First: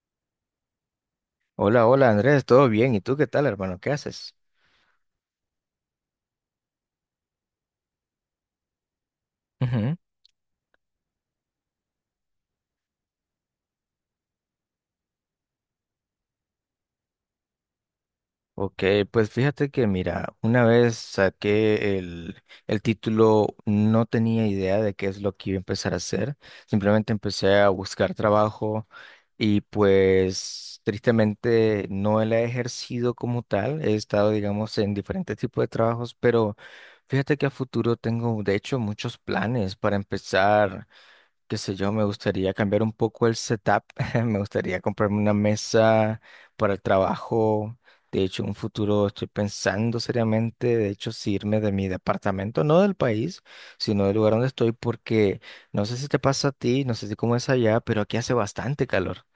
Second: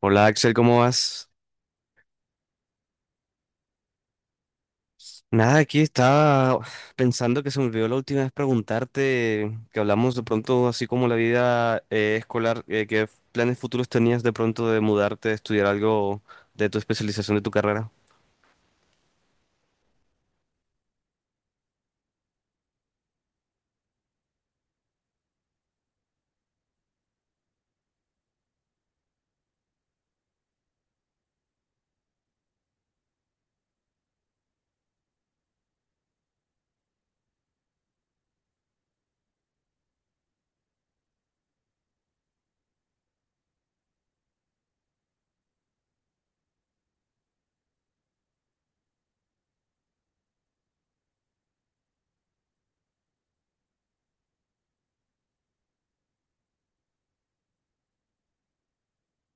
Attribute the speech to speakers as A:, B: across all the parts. A: Hola Axel, ¿cómo vas?
B: Hola, hola Andrés, ¿todo bien? ¿Y tú qué tal, hermano? ¿Qué haces?
A: Nada, aquí estaba pensando que se me olvidó la última vez preguntarte, que
B: Ujú.
A: hablamos de pronto así como la vida escolar, ¿qué planes futuros tenías de pronto de mudarte, de estudiar algo de tu especialización de tu carrera?
B: Ok, pues fíjate que mira, una vez saqué el título, no tenía idea de qué es lo que iba a empezar a hacer, simplemente empecé a buscar trabajo y pues tristemente no la he ejercido como tal, he estado digamos en diferentes tipos de trabajos, pero fíjate que a futuro tengo de hecho muchos planes para empezar. Qué sé yo, me gustaría cambiar un poco el setup, me gustaría comprarme una mesa para el trabajo. De hecho, en un futuro estoy pensando seriamente, de hecho, si irme de mi departamento, no del país, sino del lugar donde estoy, porque no sé si te pasa a ti, no sé si cómo es allá, pero aquí hace bastante calor.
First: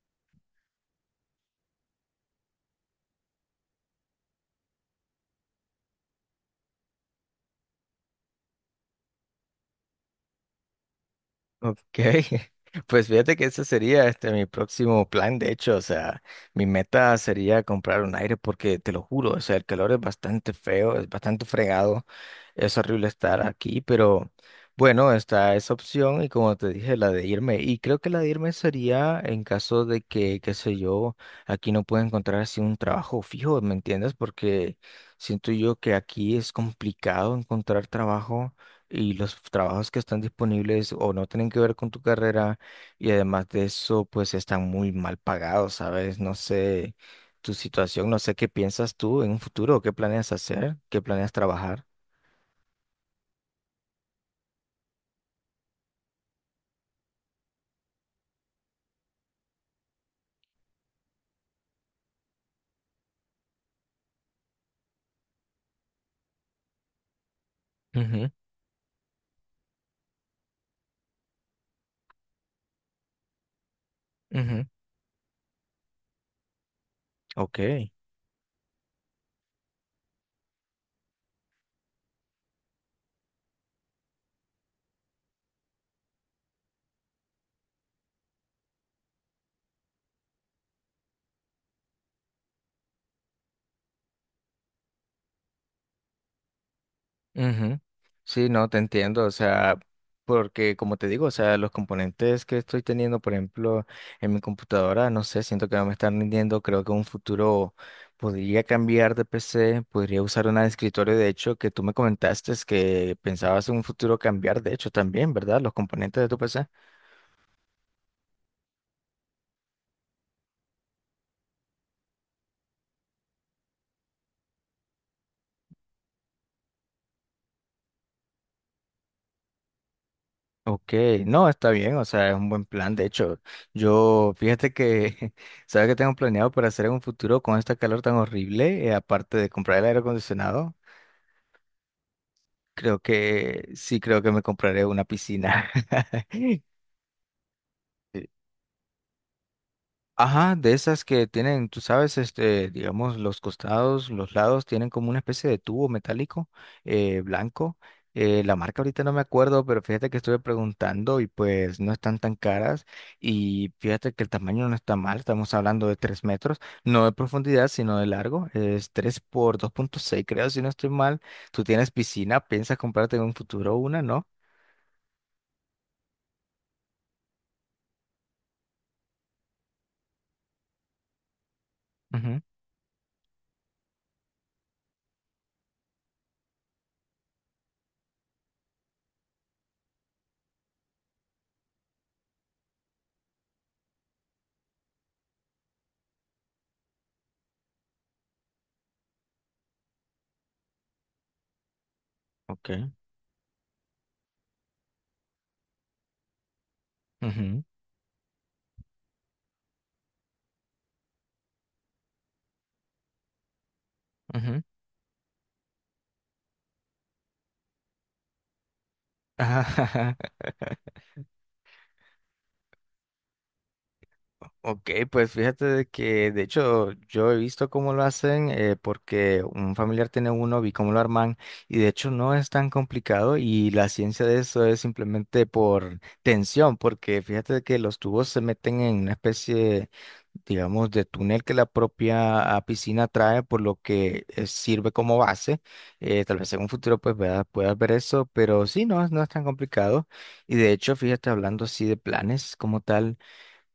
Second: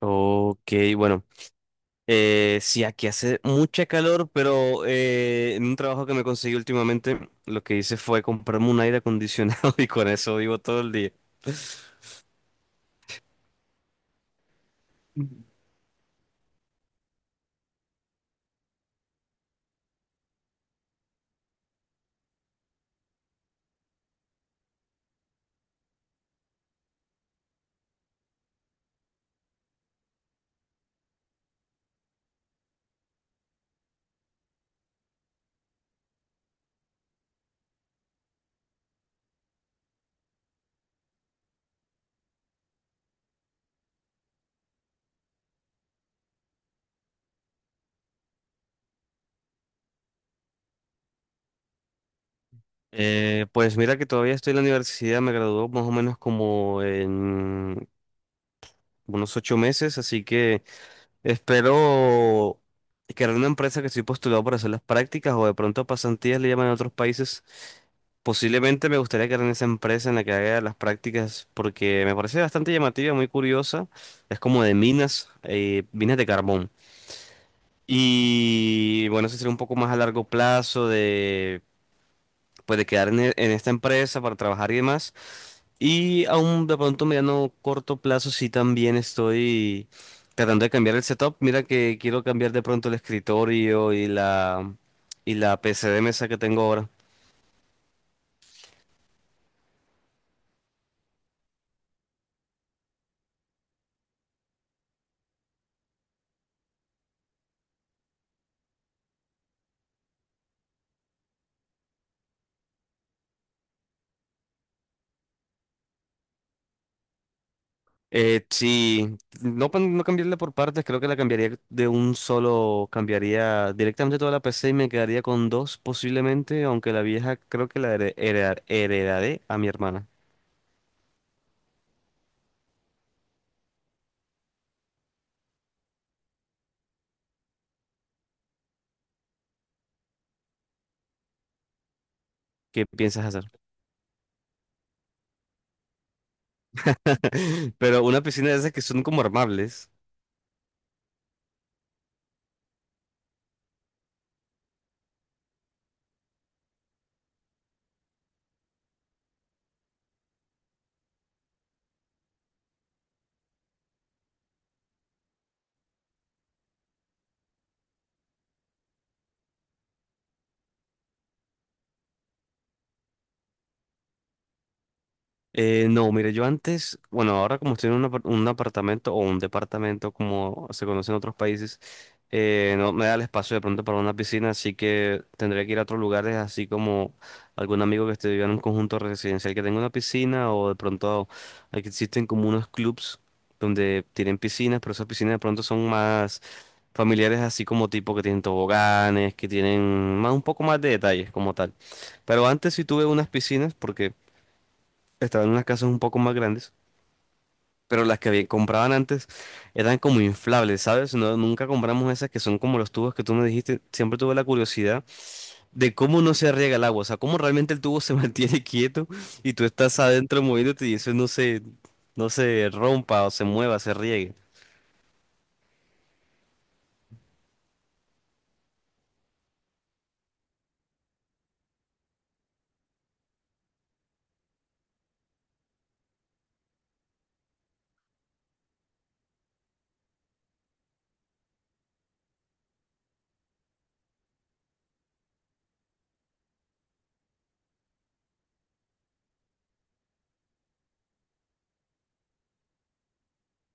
A: Ok, bueno, sí, aquí hace mucha calor, pero en un trabajo que me conseguí últimamente, lo que hice fue comprarme un aire acondicionado y con eso vivo todo el día.
B: Ok, pues fíjate que ese sería este mi próximo plan, de hecho, o sea, mi meta sería comprar un aire porque te lo juro, o sea, el calor es bastante feo, es bastante fregado, es horrible estar aquí, pero bueno, está esa opción y como te dije, la de irme, y creo que la de irme sería en caso de que, qué sé yo, aquí no pueda encontrar así un trabajo fijo, ¿me entiendes? Porque siento yo que aquí es complicado encontrar trabajo y los trabajos que están disponibles o no tienen que ver con tu carrera y además de eso, pues están muy mal pagados, ¿sabes? No sé tu situación, no sé qué piensas tú en un futuro, qué planeas hacer, qué planeas trabajar.
A: Pues mira que todavía estoy en la universidad, me graduó más o menos como en unos 8 meses, así que espero crear una empresa que estoy postulado para hacer las prácticas o de pronto pasantías le llaman en otros países.
B: Ujú,
A: Posiblemente me gustaría crear esa empresa en la que haga las prácticas porque me parece bastante llamativa, muy curiosa. Es como
B: ujú,
A: de minas, minas de carbón.
B: ok.
A: Y bueno, eso sería un poco más a largo plazo de, pues, de quedar en, en esta empresa para trabajar y demás. Y aún de pronto mediano corto plazo sí también estoy tratando de cambiar el setup. Mira que quiero cambiar de pronto el escritorio y la p c de mesa que tengo ahora.
B: Ujú. Sí, no, te entiendo, o sea, porque como te digo, o sea, los componentes que estoy teniendo, por ejemplo, en mi computadora, no sé, siento que no me están rindiendo, creo que en un futuro podría cambiar de PC, podría usar una de escritorio, de hecho, que tú me comentaste es que pensabas en un futuro cambiar, de hecho, también, ¿verdad? Los componentes de tu PC.
A: Sí, no, no cambiarla por partes, creo que la cambiaría de un solo, cambiaría directamente toda la p c y me quedaría con dos posiblemente, aunque la vieja creo que la heredaré a mi hermana.
B: Ok, no, está bien, o sea, es un buen plan, de hecho, yo, fíjate que, ¿sabes qué tengo planeado para hacer en un futuro con esta calor tan horrible? Aparte de comprar el aire acondicionado,
A: ¿Qué
B: creo
A: piensas hacer?
B: que sí, creo que me compraré una piscina.
A: Pero una
B: Sí.
A: piscina de esas que son como armables.
B: Ajá, de esas que tienen, tú sabes, este, digamos, los costados, los lados tienen como una especie de tubo metálico blanco. La marca ahorita no me acuerdo, pero fíjate que estuve preguntando y pues no están tan caras y fíjate que el tamaño no está mal, estamos hablando de 3 metros, no de profundidad, sino de largo, es 3 por dos punto seis, creo, si no estoy mal. Tú tienes piscina, piensas comprarte en un futuro una, ¿no?
A: No, mire, yo antes, bueno, ahora como estoy en un, un apartamento o un departamento como se conoce en otros países,
B: Ujú,
A: no me da el espacio de pronto para una piscina, así que tendría que ir a otros lugares, así como algún amigo que esté viviendo en un conjunto residencial que tenga una piscina o de pronto aquí existen como unos clubs donde tienen piscinas, pero esas piscinas de pronto son más familiares, así como tipo que tienen toboganes, que tienen más un poco más de detalles como tal. Pero antes sí
B: ok.
A: tuve unas piscinas porque estaban en unas casas un poco más grandes,
B: Ujú,
A: pero las que compraban antes eran como inflables, ¿sabes? No, nunca compramos esas que son como los tubos que tú me dijiste. Siempre tuve la
B: ujú.
A: curiosidad de cómo no se riega el agua, o sea, cómo realmente el tubo se mantiene quieto y
B: Ajá,
A: tú estás
B: ajá.
A: adentro moviéndote y eso no se, no se rompa o se mueva, se riegue.
B: Ok, pues fíjate de que de hecho yo he visto cómo lo hacen porque un familiar tiene uno, vi cómo lo arman y de hecho no es tan complicado y la ciencia de eso es simplemente por tensión, porque fíjate de que los tubos se meten en una especie digamos, de túnel que la propia piscina trae, por lo que sirve como base. Tal vez en un futuro pues puedas ver eso, pero sí, no, no es tan complicado. Y de hecho, fíjate, hablando así de planes como tal,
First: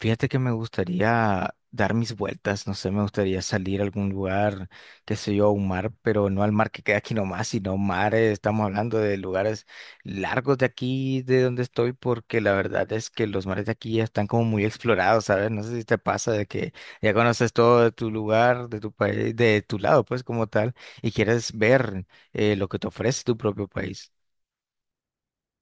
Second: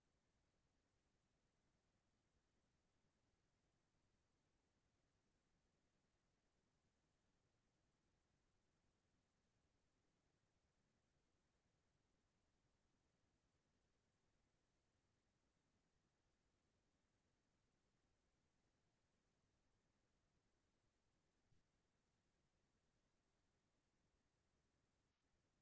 B: fíjate que me gustaría dar mis vueltas, no sé, me gustaría salir a algún lugar, qué sé yo, a un mar, pero no al mar que queda aquí nomás, sino mares, estamos hablando de lugares largos de aquí, de donde estoy, porque la verdad es que los mares de aquí ya están como muy explorados, ¿sabes? No sé si te pasa de que ya conoces todo de tu lugar, de tu país, de tu lado, pues como tal, y quieres ver lo que te ofrece tu propio país.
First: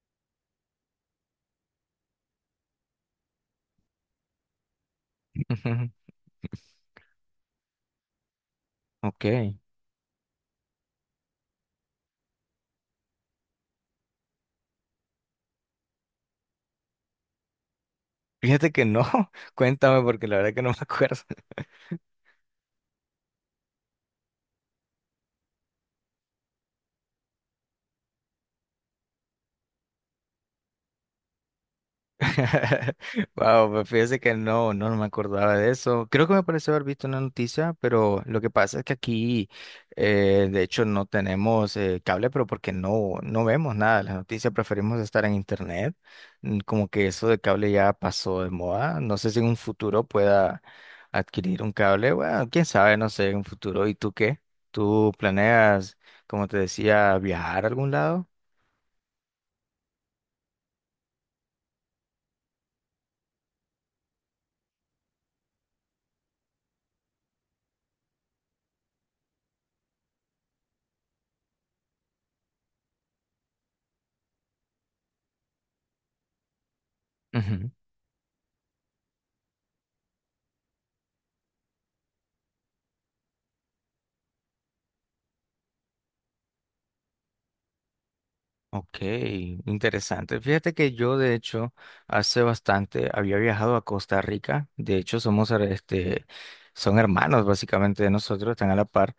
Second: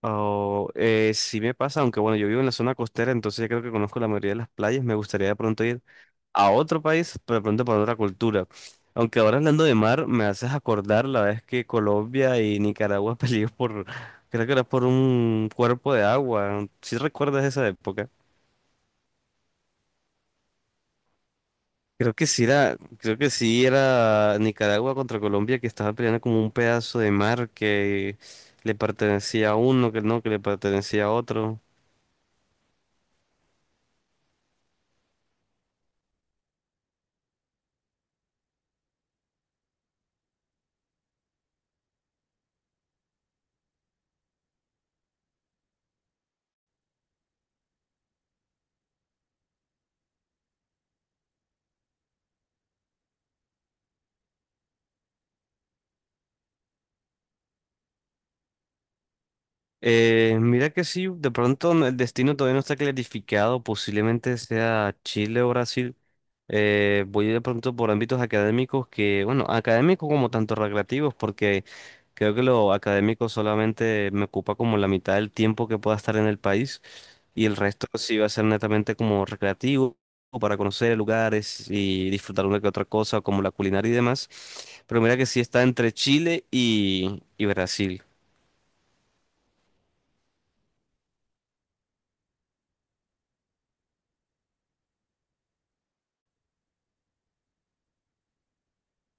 A: Oh, sí me pasa, aunque bueno, yo vivo en la zona costera, entonces ya creo que conozco la mayoría de las playas. Me gustaría de pronto ir a otro país, pero de pronto para otra cultura. Aunque
B: Ok.
A: ahora hablando de mar, me haces acordar la vez que Colombia y Nicaragua peleó por, creo que era por un cuerpo de agua. ¿Sí recuerdas esa época?
B: Fíjate que no, cuéntame porque la verdad que no me acuerdo.
A: Creo que sí era, creo que sí era Nicaragua contra Colombia que estaba peleando como un pedazo de mar que le pertenecía a uno, que no, que le pertenecía a otro.
B: Wow, pues fíjese que no, no, no me acordaba de eso. Creo que me pareció haber visto una noticia, pero lo que pasa es que aquí, de hecho, no tenemos cable, pero porque no, no vemos nada de las noticias, preferimos estar en internet. Mm, como que eso de cable ya pasó de moda. No sé si en un futuro pueda adquirir un cable. Bueno, quién sabe, no sé, en un futuro. ¿Y tú qué? ¿Tú planeas, como te decía, viajar a algún lado?
A: Mira que sí, de pronto el destino todavía no está clarificado, posiblemente sea Chile o Brasil. Voy de pronto por ámbitos académicos que, bueno, académicos como tanto recreativos, porque creo que lo académico solamente me ocupa como la mitad del tiempo que pueda estar en el país y el resto sí va a ser netamente como recreativo o para conocer lugares y disfrutar una que otra cosa, como la culinaria y demás. Pero mira que sí está entre Chile y Brasil.
B: Ok, interesante. Fíjate que yo, de hecho, hace bastante había viajado a Costa Rica. De hecho, somos, este, son hermanos básicamente de nosotros, están a la par.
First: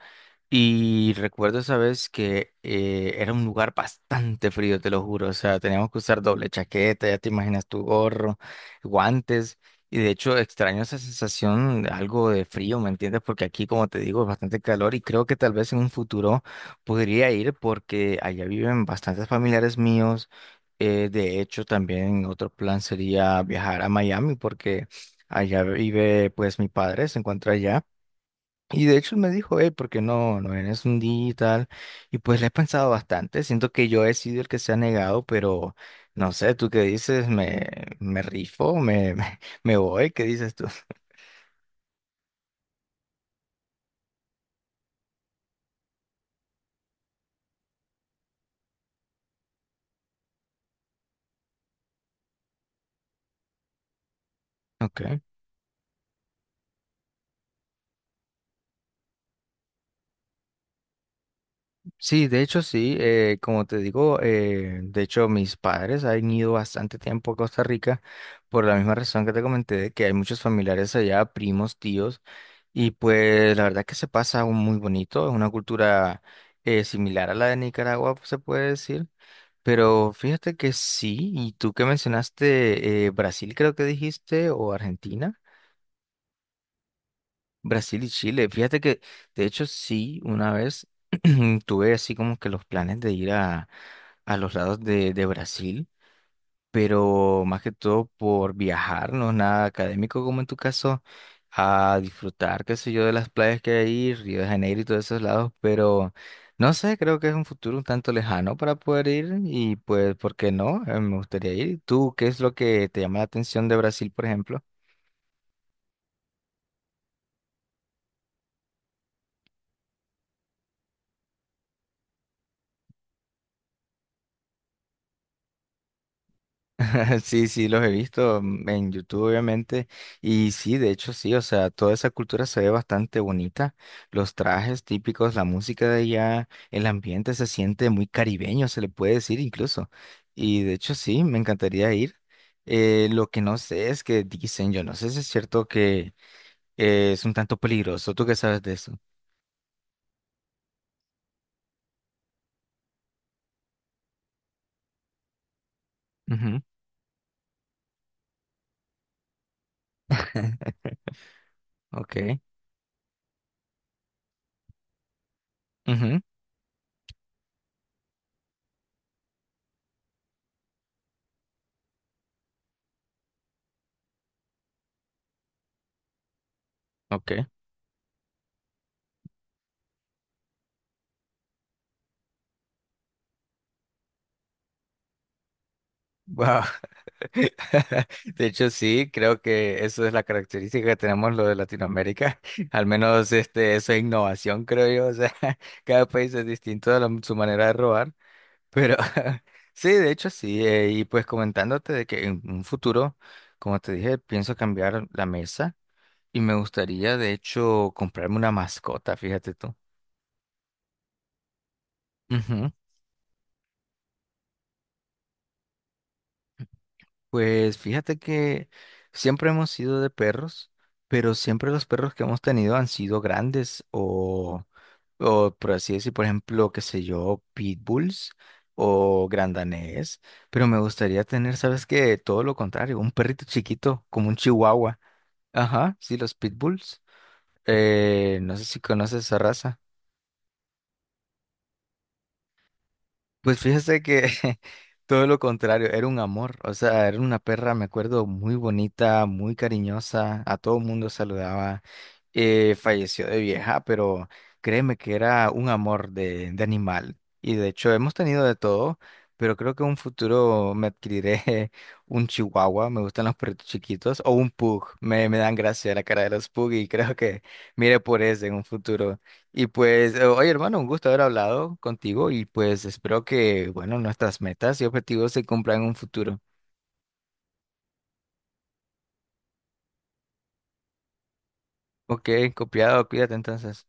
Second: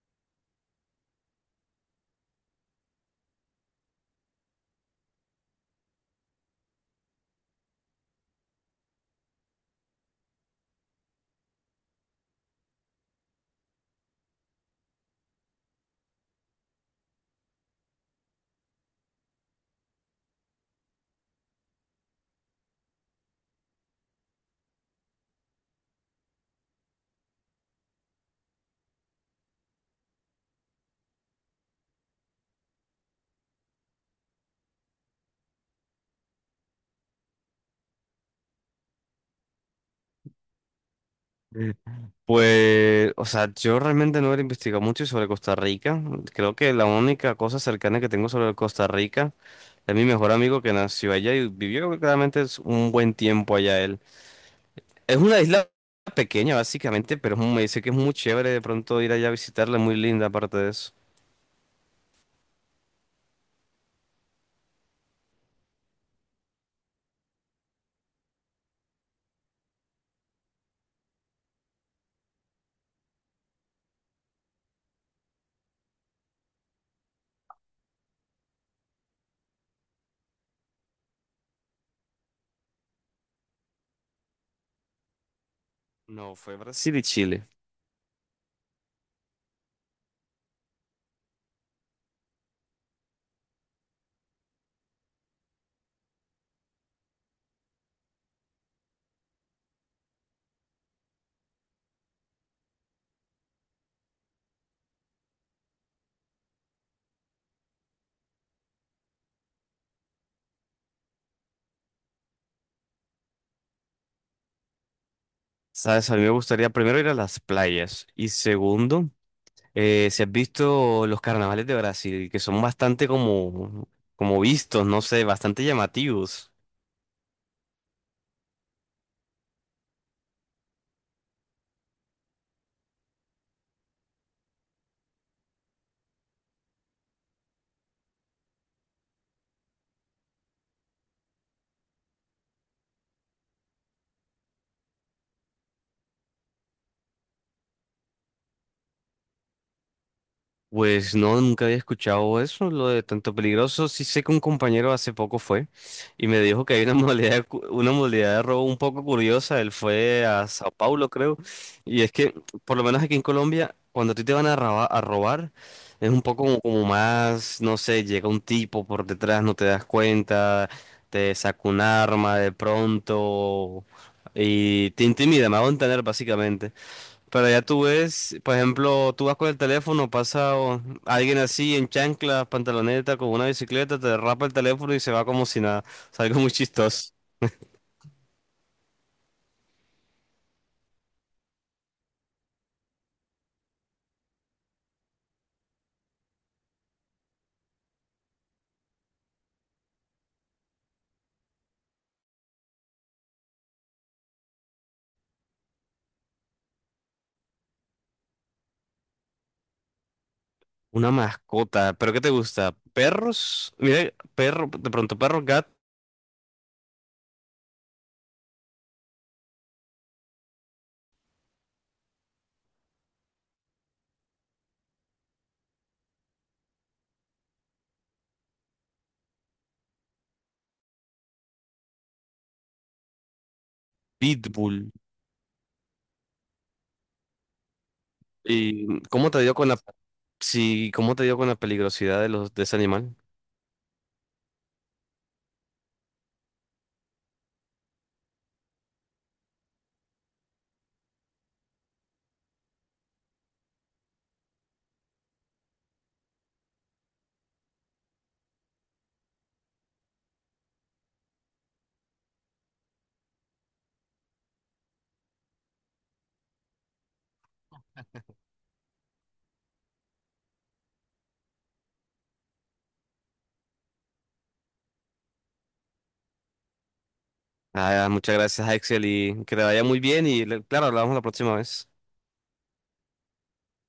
B: Y recuerdo esa vez que era un lugar bastante frío, te lo juro. O sea, teníamos que usar doble chaqueta, ya te imaginas tu gorro, guantes. Y de hecho extraño esa sensación, de algo de frío, ¿me entiendes? Porque aquí, como te digo, es bastante calor y creo que tal vez en un futuro podría ir porque allá viven bastantes familiares míos. De hecho, también otro plan sería viajar a Miami porque allá vive pues mi padre, se encuentra allá. Y de hecho me dijo, porque no, no eres un digital. Y pues le he pensado bastante. Siento que yo he sido el que se ha negado, pero no sé, tú qué dices, me rifo, me, me voy, ¿qué dices tú?
A: Pues, o sea, yo realmente no he investigado mucho sobre Costa Rica. Creo que la única cosa cercana que tengo sobre Costa Rica es mi mejor amigo que nació allá y vivió claramente es un buen tiempo allá él. Es
B: Okay.
A: una isla pequeña básicamente, pero es me dice que es muy chévere de pronto ir allá a visitarla, muy linda aparte de eso.
B: Sí, de hecho sí, como te digo, de hecho mis padres han ido bastante tiempo a Costa Rica por la misma razón que te comenté, de que hay muchos familiares allá, primos, tíos. Y pues la verdad que se pasa un muy bonito, es una cultura similar a la de Nicaragua, se puede decir. Pero fíjate que sí, y tú que mencionaste Brasil, creo que dijiste, o Argentina,
A: No, fue Brasil y Chile.
B: Brasil y Chile. Fíjate que, de hecho, sí, una vez tuve así como que los planes de ir a los lados de Brasil pero más que todo por viajar, no es nada académico como en tu caso, a disfrutar, qué sé yo, de las playas que hay ahí, Río de Janeiro y todos esos lados, pero no sé, creo que es un futuro un tanto lejano para poder ir y pues, ¿por qué no? Me gustaría ir. ¿Tú qué es lo que te llama la atención de Brasil, por ejemplo?
A: Sabes, a mí me gustaría primero ir a las playas y segundo... Si has visto los carnavales de Brasil, que son bastante como, como vistos, no sé, bastante llamativos.
B: Sí, sí, los he visto mm, en YouTube, obviamente. Y sí, de hecho, sí, o sea, toda esa cultura se ve bastante bonita. Los trajes típicos, la música de allá, el ambiente se siente muy caribeño, se le puede decir incluso. Y de hecho, sí, me encantaría ir. Lo que no sé es que dicen, yo no sé si es cierto que es un tanto peligroso. ¿Tú qué sabes de eso?
A: Pues no, nunca había escuchado eso, lo de tanto peligroso. Sí sé que un compañero hace poco fue y me
B: Ujú,
A: dijo que hay una modalidad, una modalidad de robo un poco curiosa. Él fue a Sao Paulo, creo. Y es que,
B: ok.
A: por lo menos aquí en Colombia, cuando a ti te van a a robar, es
B: Ujú,
A: un poco como, como más, no sé, llega un tipo por detrás, no te das cuenta, te saca un arma de pronto y te intimida, me hago entender básicamente.
B: ok.
A: Pero ya tú ves, por ejemplo, tú vas con el teléfono, pasa alguien así en chanclas, pantaloneta, con una bicicleta, te derrapa el teléfono y se va como si nada. Es algo muy
B: Wow.
A: chistoso.
B: De hecho, sí, creo que eso es la característica que tenemos lo de Latinoamérica. Al menos este, eso es innovación, creo yo. O sea, cada país es distinto de su manera de robar. Pero sí, de hecho, sí. Y pues comentándote de que en un futuro, como te dije, pienso cambiar la mesa y me gustaría, de hecho, comprarme una mascota, fíjate tú.
A: Una mascota, ¿pero qué te gusta? ¿Perros? Mira, perro, de pronto perro, gat,
B: Pues fíjate que siempre hemos sido de perros, pero siempre los perros que hemos tenido han sido grandes o por así decir, por ejemplo, qué sé yo, pitbulls o grandanés, pero me gustaría tener, ¿sabes qué? Todo lo contrario, un perrito chiquito como un
A: pitbull.
B: chihuahua. Ajá, sí, los pitbulls. No sé si
A: ¿Y
B: conoces
A: cómo
B: esa
A: te dio con la,
B: raza.
A: sí, cómo te dio con la peligrosidad de los de ese animal?
B: Pues fíjese que todo lo contrario, era un amor, o sea, era una perra, me acuerdo, muy bonita, muy cariñosa, a todo mundo saludaba, falleció de vieja, pero créeme que era un amor de animal. Y de hecho hemos tenido de todo, pero creo que en un futuro me adquiriré un chihuahua, me gustan los perritos chiquitos, o un pug, me dan gracia la cara de los pug y creo que mire por ese en un futuro. Y pues, oye hermano, un gusto haber hablado contigo y pues espero que, bueno, nuestras metas y objetivos se cumplan en un futuro.
A: Ah, muchas gracias, Axel, y que te vaya muy bien y claro, hablamos la próxima vez.
B: Ok, copiado, cuídate entonces.